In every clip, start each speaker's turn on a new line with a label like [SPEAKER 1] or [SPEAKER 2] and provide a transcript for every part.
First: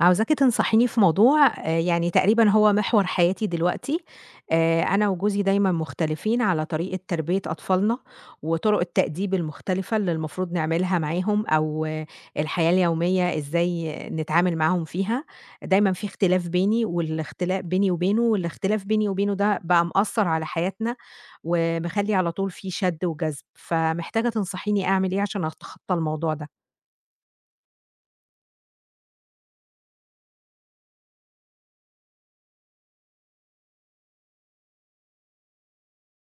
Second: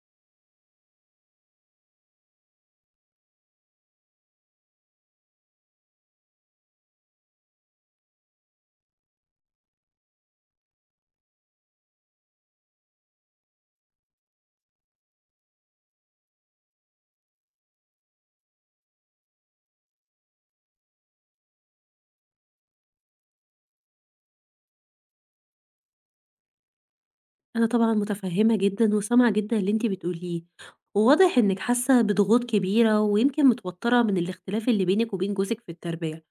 [SPEAKER 1] عاوزاكِ تنصحيني في موضوع يعني تقريبًا هو محور حياتي دلوقتي، أنا وجوزي دايمًا مختلفين على طريقة تربية أطفالنا، وطُرق التأديب المختلفة اللي المفروض نعملها معاهم أو آه، الحياة اليومية إزاي نتعامل معاهم فيها، دايمًا في اختلاف بيني وبينه، والاختلاف بيني وبينه ده بقى مأثّر على حياتنا، ومخلّي على طول في شَد وجذب، فمحتاجة تنصحيني أعمل إيه عشان أتخطى الموضوع ده؟
[SPEAKER 2] أنا طبعًا متفهمة جدًا وسامعة جدًا اللي أنتِ بتقوليه، وواضح إنِك حاسة بضغوط كبيرة ويمكن متوترة من الاختلاف اللي بينِك وبين جوزِك في التربية،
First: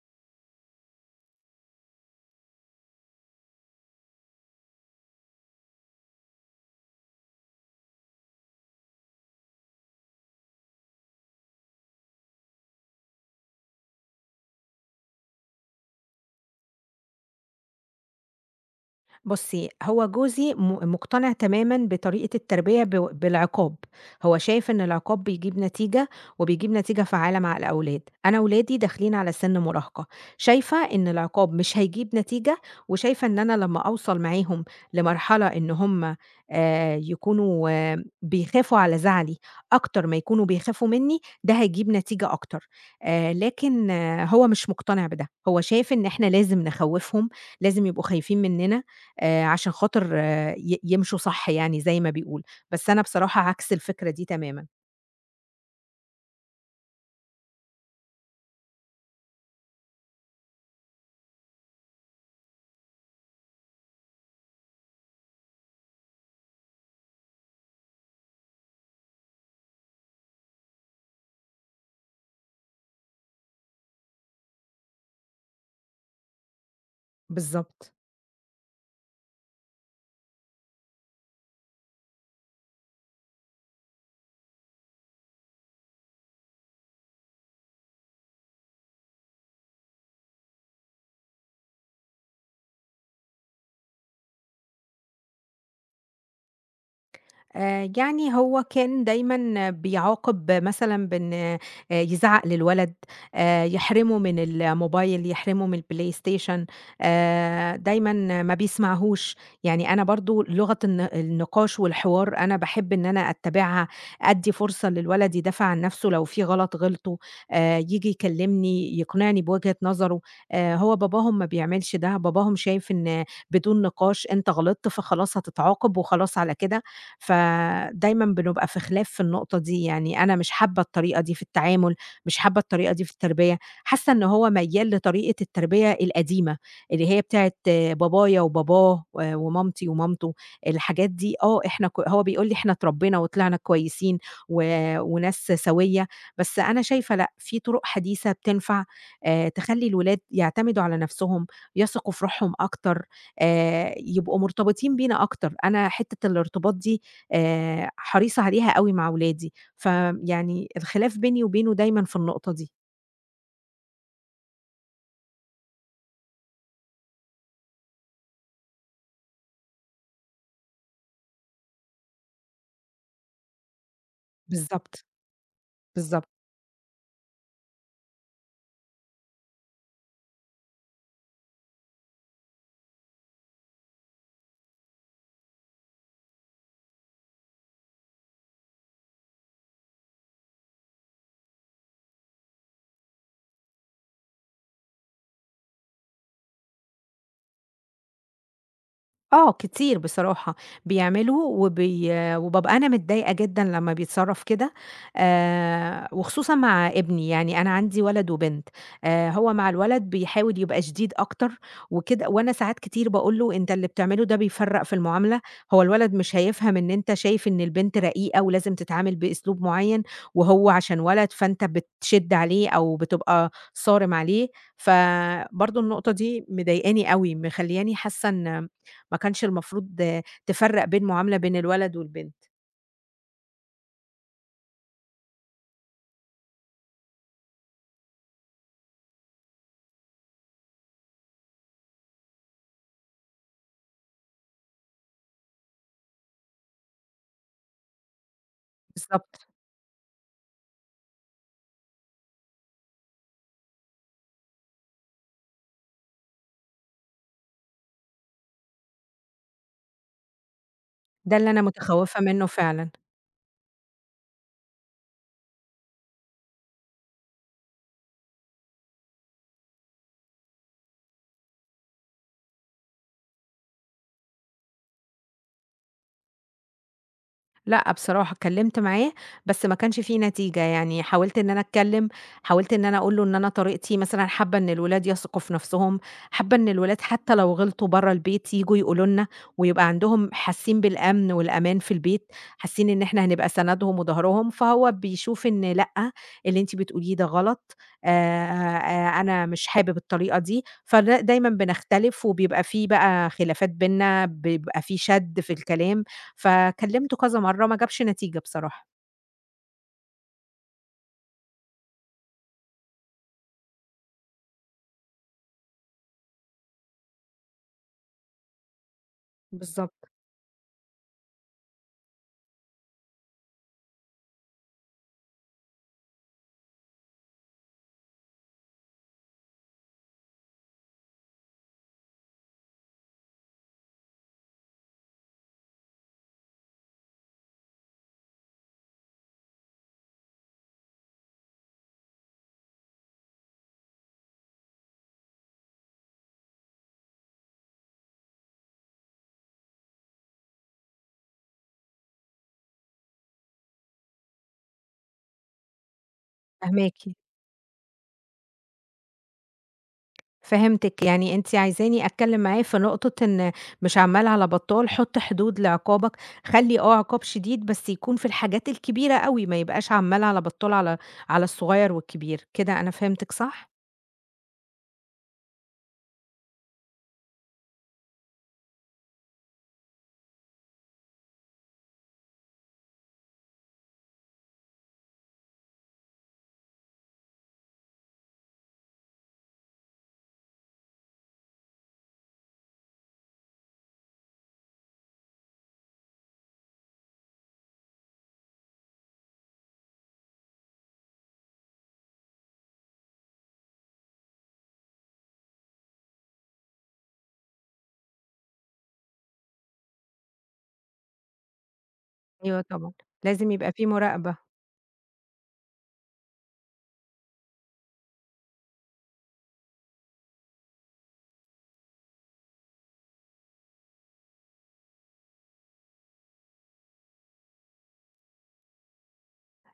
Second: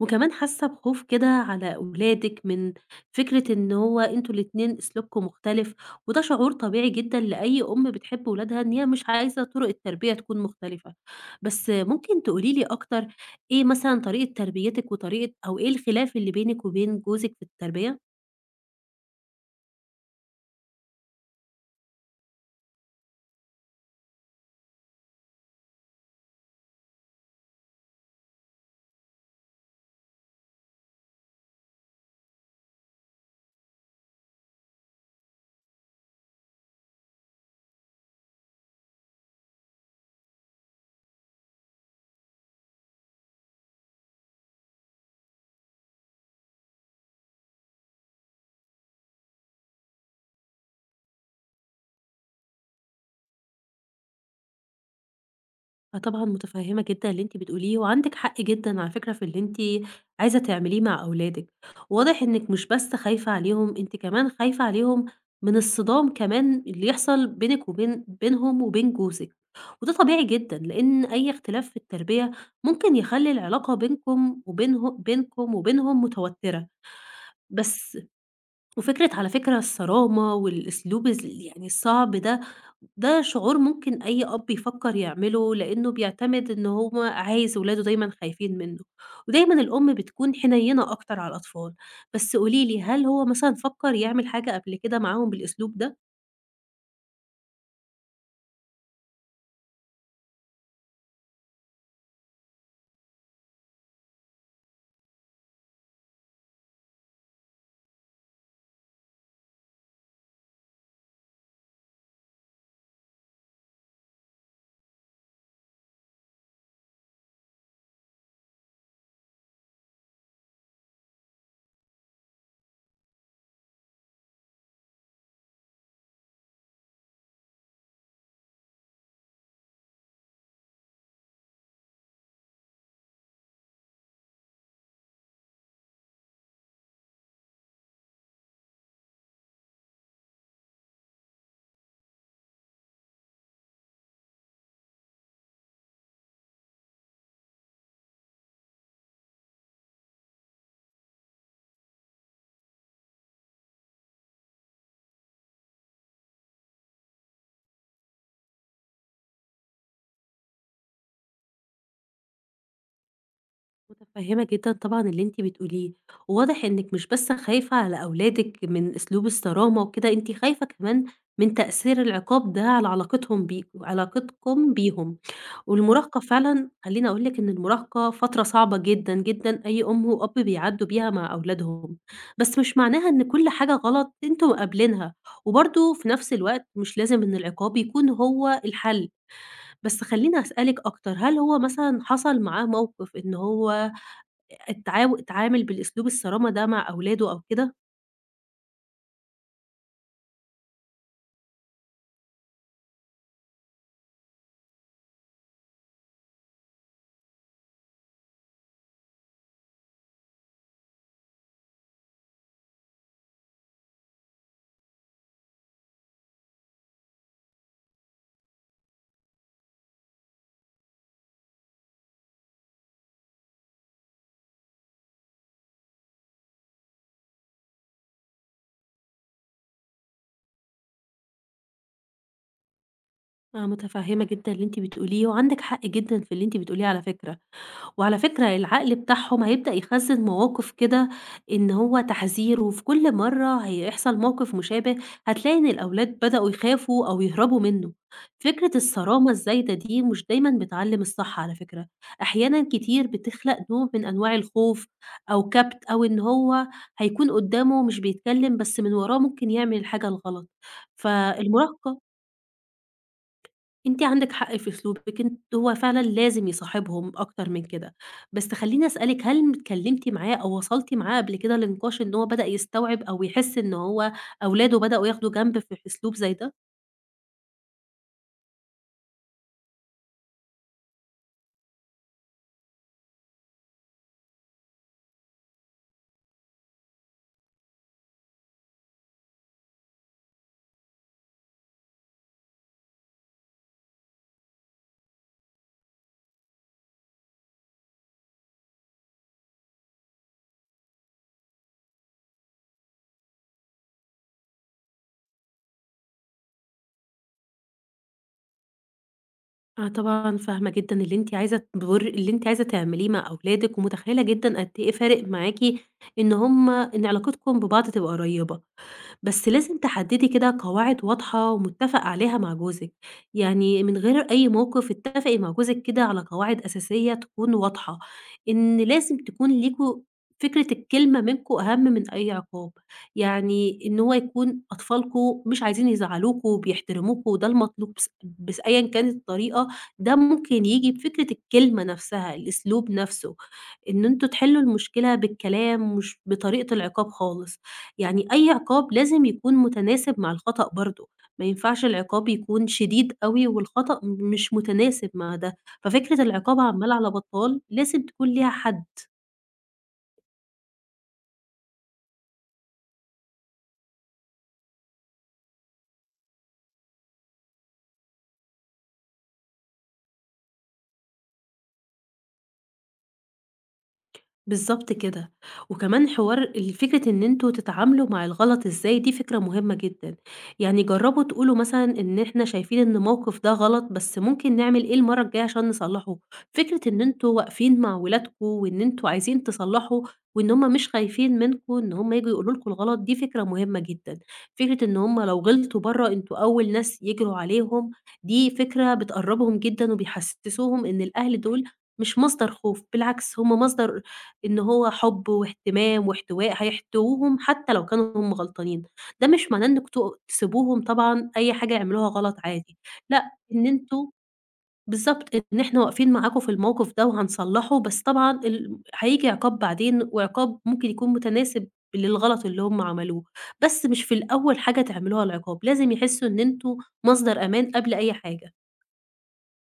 [SPEAKER 2] وكمان حاسة بخوف كده على أولادِك من فكرة إن هو أنتم الاتنين أسلوبكم مختلف، وده شعور طبيعي جدًا لأي أم بتحب ولادها إن هي مش عايزة طرق التربية تكون مختلفة. بس ممكن تقولي لي أكتر، إيه مثلًا طريقة تربيتِك وطريقة أو إيه الخلاف اللي بينِك وبين جوزِك في التربية؟
[SPEAKER 1] بُصّي، هو جوزي مقتنع تمامًا بطريقة التربية بالعقاب، هو شايف إن العقاب بيجيب نتيجة وبيجيب نتيجة فعّالة مع الأولاد، أنا ولادي داخلين على سِن مراهقة، شايفة إن العقاب مش هيجيب نتيجة وشايفة إن أنا لمّا أوصل معاهم لمرحلة إن هم يكونوا آه، بيخافوا على زعلي أكتر ما يكونوا بيخافوا منّي، ده هيجيب نتيجة أكتر، لكن آه، هو مش مقتنع بده، هو شايف إن إحنا لازم نخوّفهم، لازم يبقوا خايفين منّنا، عشان خاطر آه، يمشوا صح يعني زي ما بيقولوا، بس أنا بصراحة عكس الفكرة دي تمامًا.
[SPEAKER 2] آه، طبعًا متفهمة جدًا اللي أنتِ بتقوليه، وعندِك حق جدًا على فكرة في اللي أنتِ عايزة تعمليه مع أولادِك. واضح إنِك مش بس خايفة عليهم، أنتِ كمان خايفة عليهم من الصدام كمان اللي يحصل بينِك وبين بينهم وبين جوزِك، وده طبيعي جدًا، لإن أي اختلاف في التربية ممكن يخلّي العلاقة بينكم وبينهم متوترة.
[SPEAKER 1] بالضبط.
[SPEAKER 2] بس، على فكرة الصرامة والأسلوب يعني الصعب ده، ده شعور ممكن أي أب يفكّر يعمله، لإنه بيعتمد إن هو عايز ولاده دايمًا خايفين منه، ودايمًا الأم بتكون حنيّنة أكتر على الأطفال. بس قولي لي، هل هو مثلًا فكّر يعمل حاجة قبل كده معاهم بالأسلوب ده؟
[SPEAKER 1] يعني هو كان دايمًا بيعاقب مثلًا بإن يزعّق للولد، يحرمه من الموبايل، يحرمه من الPlayStation، دايمًا ما بيسمعهوش، يعني أنا برضه لغة النقاش والحوار أنا باحب إن أنا أتّبعها، أدّي فرصة للولد يدافع عن نَفْسه لو في غلطه، ييجي يكلّمني يقنعني بوجهة نظره، هو باباهم ما بيعملش ده، باباهم شايف إن بدون نقاش أنت غلطت فخلاص هتتعاقب وخلاص على كده. فدايمًا بنبقى في خلاف في النقطة دي، يعني أنا مش حابة الطريقة دي في التعامل، مش حابة الطريقة دي في التربية، حاسة إن هو ميّال لطريقة التربية القديمة، اللي هي بتاعة بابايا وباباه ومامتي ومامته، الحاجات دي آه إحنا هو بيقول لي إحنا اتربينا وطلعنا كويسين و وناس سوية، بس أنا شايفة لأ، في طرق حديثة بتنفع، تخلّي الولاد يعتمدوا على نفسهم، يثقوا في روحهم أكتر، يبقوا مرتبطين بينا أكتر، أنا حتة الارتباط دي حريصة عليها أوي مع ولادي، فيعني الخلاف بيني وبينه دايمًا في النقطة دي.
[SPEAKER 2] متفهمة جدًا طبعًا اللي أنتِ بتقوليه، وواضح إنِّك مش بس خايفة على أولادِك من أسلوب الصرامة وكده، أنتِ خايفة كمان من تأثير العقاب ده على علاقتهم بيك علاقتكم
[SPEAKER 1] بالضبط،
[SPEAKER 2] بيهم. والمراهقة
[SPEAKER 1] بالضبط.
[SPEAKER 2] فعلًا خلّيني أقول لِك إن المراهقة فترة صعبة جدًا، جدًا أي أم وأب بيعدّوا بيها مع أولادهم. بس مش معناها إن كل حاجة غلط أنتم قابلينها، وبرضه في نفس الوقت مش لازم إن العقاب يكون هو الحل. بس خلّيني أسألِك أكتر، هل هو مثلًا حصل معاه موقف إن هو التعامل بالأسلوب الصرامة ده مع أولاده أو كده؟
[SPEAKER 1] آه، كتير بصراحة بيعملوا وبي وبابقى أنا متضايقة جدًا لمّا بيتصرّف كده، وخصوصًا مع ابني، يعني أنا عندي ولد وبنت، هو مع الولد بيحاول يبقى شديد أكتر وكده، وأنا ساعات كتير باقول له: "أنت اللي بتعمله ده بيفرّق في المعاملة، هو الولد مش هيفهم إن أنت شايف إن البنت رقيقة ولازم تتعامل بأسلوب معيّن، وهو عشان ولد فأنت بتشِد عليه أو بتبقى صارم عليه." فبرضه النقطة دي مضايقاني أوي، مخلّياني حاسة إن ما كانش المفروض تفرّق بين معاملة بين الولد والبنت.
[SPEAKER 2] أنا متفهمة جدًا اللي أنتِ بتقوليه، وعندِك حق جدًا في اللي أنتِ بتقوليه على فكرة. وعلى فكرة، العقل بتاعهم هيبدأ يخزّن مواقف كده، إن هو تحذير، وفي كل مرّة هيحصل موقف مشابه هتلاقي إن الأولاد بدأوا يخافوا أو يهربوا منه. فكرة الصرامة
[SPEAKER 1] بالضبط.
[SPEAKER 2] الزايدة دي مش دايمًا بتعلّم الصح على فكرة، أحيانًا كتير بتخلق نوع من أنواع الخوف أو كبت، أو إن هو هيكون قدّامه مش بيتكلم، بس من وراه ممكن يعمل الحاجة الغلط.
[SPEAKER 1] ده اللي أنا
[SPEAKER 2] فالمراهقة
[SPEAKER 1] متخوّفة منّه فعلًا.
[SPEAKER 2] عندِك حق في أسلوبِك، أنتِ هو فعلًا لازم يصاحبهم أكتر من كده. بس خلّيني أسألِك، هل اتكلمتِ معاه أو وصلتِ معاه قبل كده لنقاش إن هو بدأ يستوعب أو يحس إن هو أولاده بدأوا ياخدوا جنب في أسلوب زي ده؟
[SPEAKER 1] لأ، بصراحة اتكلمت معاه، بس ما كانش في نتيجة، يعني حاولت إن أنا أتكلم، حاولت إن أنا أقول له إن أنا طريقتي مثلًا حابة إن الولاد يثقوا في نفسهم، حابة إن الولاد حتى لو غلطوا برّه البيت ييجوا يقولوا لنا، ويبقى عندهم حاسين بالأمن والأمان في البيت، حاسين إن إحنا هنبقى سندهم وضهرهم، فهو بيشوف إن لأ، اللي أنتِ بتقوليه ده غلط، آآ، أنا مش حابب الطريقة دي، دايمًا بنختلف، وبيبقى في خلافات بيننا، بيبقى في شَد في الكلام. فكلّمته كذا مرّة ما جابش نتيجة بصراحة.
[SPEAKER 2] أنا طبعًا فاهمة جدًا اللي أنتِ عايزة تعمليه مع أولادِك، ومتخيلة جدًا قد إيه فارق معاكِ إن علاقتكم ببعض تبقى قريبة. بس لازم
[SPEAKER 1] بالضبط،
[SPEAKER 2] تحددي كده قواعد واضحة ومتفق عليها مع جوزِك، يعني من غير أي موقف اتفقي مع جوزِك كده على قواعد أساسية تكون واضحة، إن لازم تكون ليكم فكرة الكلمة منكم أهم من أي عقاب، يعني إن هو يكون أطفالكم مش عايزين يزعلوكم وبيحترموكم، وده المطلوب. بس أيًا كانت الطريقة، ده ممكن ييجي بفكرة الكلمة نفسها، الأسلوب نفسه، إن أنتم تحلّوا المشكلة بالكلام مش بطريقة العقاب خالص. يعني أي عقاب لازم يكون متناسب مع الخطأ برضه، ما ينفعش العقاب يكون شديد أوي والخطأ مش متناسب مع ده، ففكرة العقاب عمّال
[SPEAKER 1] فاهماكِ.
[SPEAKER 2] على بطّال لازم تكون ليها حد.
[SPEAKER 1] فهمتِك، يعني أنتِ عايزاني أتكلّم معاه في نقطة إن مش عَمّال على بطّال، حُط حدود لعقابك، خلّي آه عقاب شديد بس يكون في الحاجات الكبيرة أوي، ما يبقاش عَمّال على بطّال على الصغيّر والكبير، كده أنا فهمتِك صح؟
[SPEAKER 2] بالضبط كده. وكمان حوار ال فكرة إن أنتم تتعاملوا مع الغلط إزاي دي فكرة مهمة جدًا. يعني جرّبوا تقولوا مثلًا إن إحنا شايفين إن الموقف ده غلط، بس ممكن نعمل إيه المرّة الجاية عشان نصلّحه. فكرة إن أنتم واقفين مع ولادكم وإن أنتم عايزين تصلّحوا، وإن هُم مش خايفين منكم إن هُم ييجوا يقولوا لكم الغلط، دي فكرة مهمة جدًا. فكرة إن هُم لو غلطوا برّه أنتم أول ناس يجروا عليهم، دي فكرة بتقرّبهم جدًا، وبيحسّسوهم إن الأهل دول مش مصدر خوف، بالعكس هُم مصدر إن هو حُب واهتمام واحتواء، هيحتووهم حتى لو كانوا هم غلطانين. ده مش معناه إنّكم تسيبوهم طبعًا أي حاجة يعملوها غلط
[SPEAKER 1] أيوه
[SPEAKER 2] عادي.
[SPEAKER 1] طبعًا.
[SPEAKER 2] لأ،
[SPEAKER 1] لازم
[SPEAKER 2] إن
[SPEAKER 1] يبقى في
[SPEAKER 2] أنتم.
[SPEAKER 1] مراقبة.
[SPEAKER 2] بالضبط، إن إحنا واقفين معاكم في الموقف ده وهنصلّحه، بس طبعًا هييجي عقاب بعدين، وعقاب ممكن يكون متناسب للغلط اللي هم عملوه، بس مش في الأول حاجة تعملوها العقاب، لازم يحسّوا إن أنتم مصدر أمان قبل أي حاجة.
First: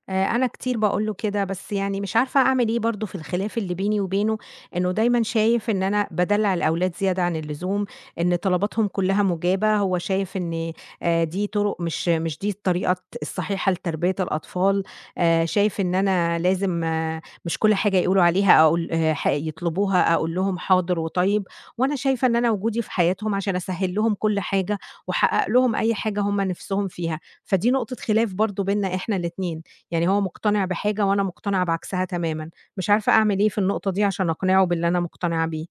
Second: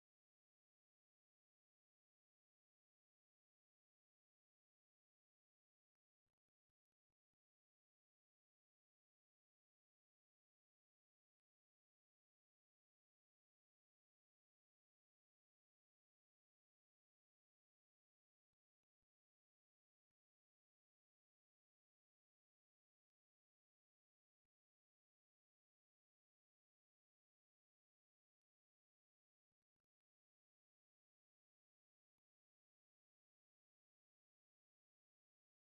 [SPEAKER 1] أنا كتير باقول له كده، بس يعني مش عارفة أعمل إيه برضه في الخلاف اللي بيني وبينه، إنه دايمًا شايف إن أنا بادلّع الأولاد زيادة عن اللزوم، إن طلباتهم كلّها مُجابة، هو شايف إن دي طُرق مش دي الطريقة الصحيحة لتربية الأطفال، شايف إن أنا لازم آه، مش كل حاجة يقولوا عليها أقول آه، يطلبوها أقول لهم حاضر وطيب، وأنا شايفة إن أنا وجودي في حياتهم عشان أسهّل لهم كل حاجة، وأحقق لهم أي حاجة هُم نِفْسهم فيها، فدي نقطة خلاف برضه بيننا إحنا الاتنين. يعني هو مقتنع بحاجة وأنا مقتنعة بعكسها تمامًا، مش عارفة أعمل إيه في النقطة دي عشان أقنعه باللي أنا مقتنعة بيه.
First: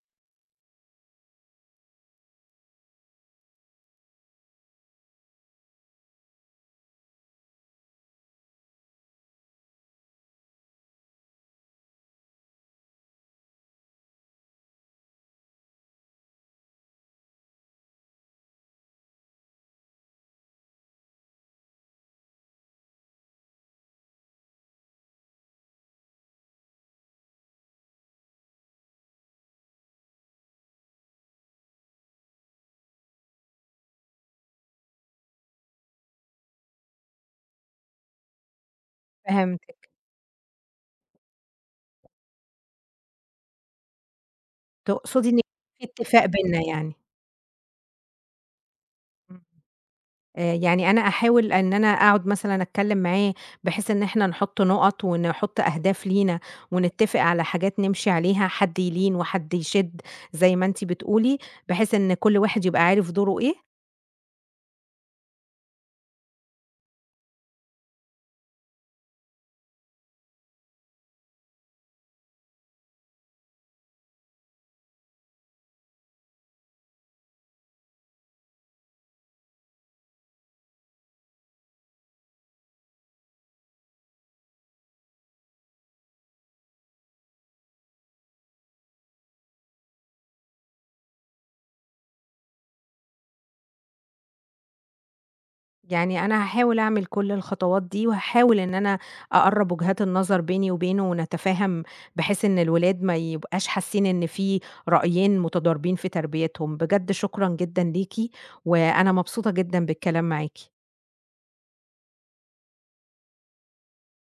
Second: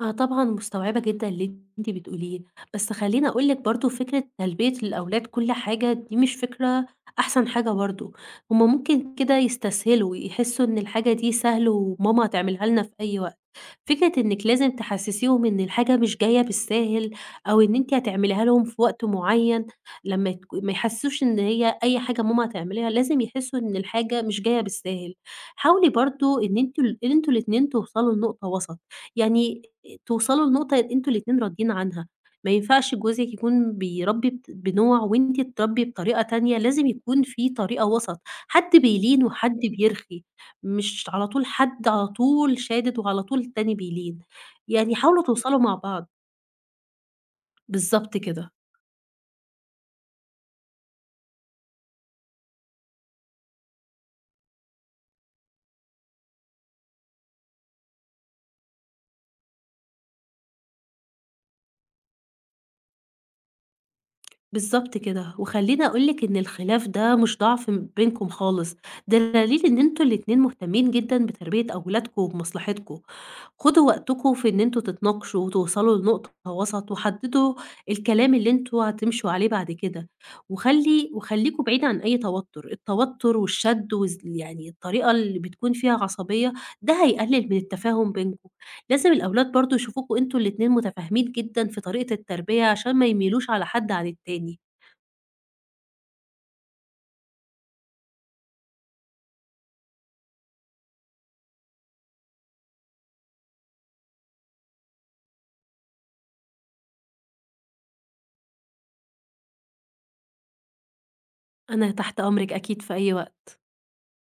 [SPEAKER 2] آه، طبعًا مستوعبة جدًا اللي أنتِ بتقوليه، بس خلّيني أقول لِك برضه فكرة تلبية للأولاد كل حاجة دي مش فكرة أحسن حاجة برضه، هُم ممكن كده يستسهلوا، يحسوا إن الحاجة دي سهل وماما هتعملها لنا في أي وقت. فكرة إنِّك لازم تحسّسيهم إن الحاجة مش جاية بالساهل، أو إن أنتِ هتعمليها لهم في وقت معيّن. لمّا ما يحسّسوش إن هي أي حاجة ماما هتعمليها، لازم يحسّوا إن الحاجة مش جاية بالساهل. حاولي برضه إن أنتم الاتنين توصلوا لنقطة وسط، يعني توصلوا لنقطة أنتم الاتنين راضيين عنها. ما ينفعش جوزِك يكون بيربّي بنوع وأنتِ تربّي بطريقة تانية، لازم يكون في طريقة وسط، حد بيلين وحد
[SPEAKER 1] فهمتِك.
[SPEAKER 2] بيرخي. مش على طول حد على طول شادد وعلى طول التاني بيلين، يعني حاولوا
[SPEAKER 1] تقصدي إن
[SPEAKER 2] توصلوا مع
[SPEAKER 1] في
[SPEAKER 2] بعض.
[SPEAKER 1] اتفاق بيننا يعني.
[SPEAKER 2] بالضبط كده.
[SPEAKER 1] إمم. يعني أنا أحاول إن أنا أقعد مثلًا أتكلم معاه بحيث إن إحنا نحط نُقط ونحط أهداف لينا، ونتفق على حاجات نمشي عليها، حد يلين وحد يشِد زي ما أنتِ بتقولي، بحيث إن كل واحد يبقى عارف دوره إيه؟
[SPEAKER 2] بالضبط كده، وخلّيني أقول لِك إن الخلاف ده مش ضعف بينكم خالص، ده دليل إن أنتم الاتنين مهتمين جدًا بتربية أولادكم وبمصلحتكم. خدوا وقتكم في إن أنتم تتناقشوا وتوصلوا لنقطة وسط، وحددوا الكلام اللي أنتم هتمشوا عليه بعد كده. وخليكم بعيد عن أي توتر، التوتر والشد يعني الطريقة اللي بتكون فيها عصبية، ده هيقلل من التفاهم بينكم، لازم الأولاد برضه يشوفوكم أنتم الاتنين متفاهمين جدًا في طريقة التربية عشان ما يميلوش على حد عن التاني.
[SPEAKER 1] يعني أنا هاحاول أعمل كل الخطوات دي، وهاحاول إن أنا أقرّب وجهات النظر بيني وبينه، ونتفاهم بحيث إن الولاد ما يبقاش حاسين إن في رأيين متضاربين في تربيتهم. بجد شكرًا جدًا ليكِ، وأنا مبسوطة جدًا بالكلام معاكِ.
[SPEAKER 2] أنا تحت أمرِك أكيد في أي وقت.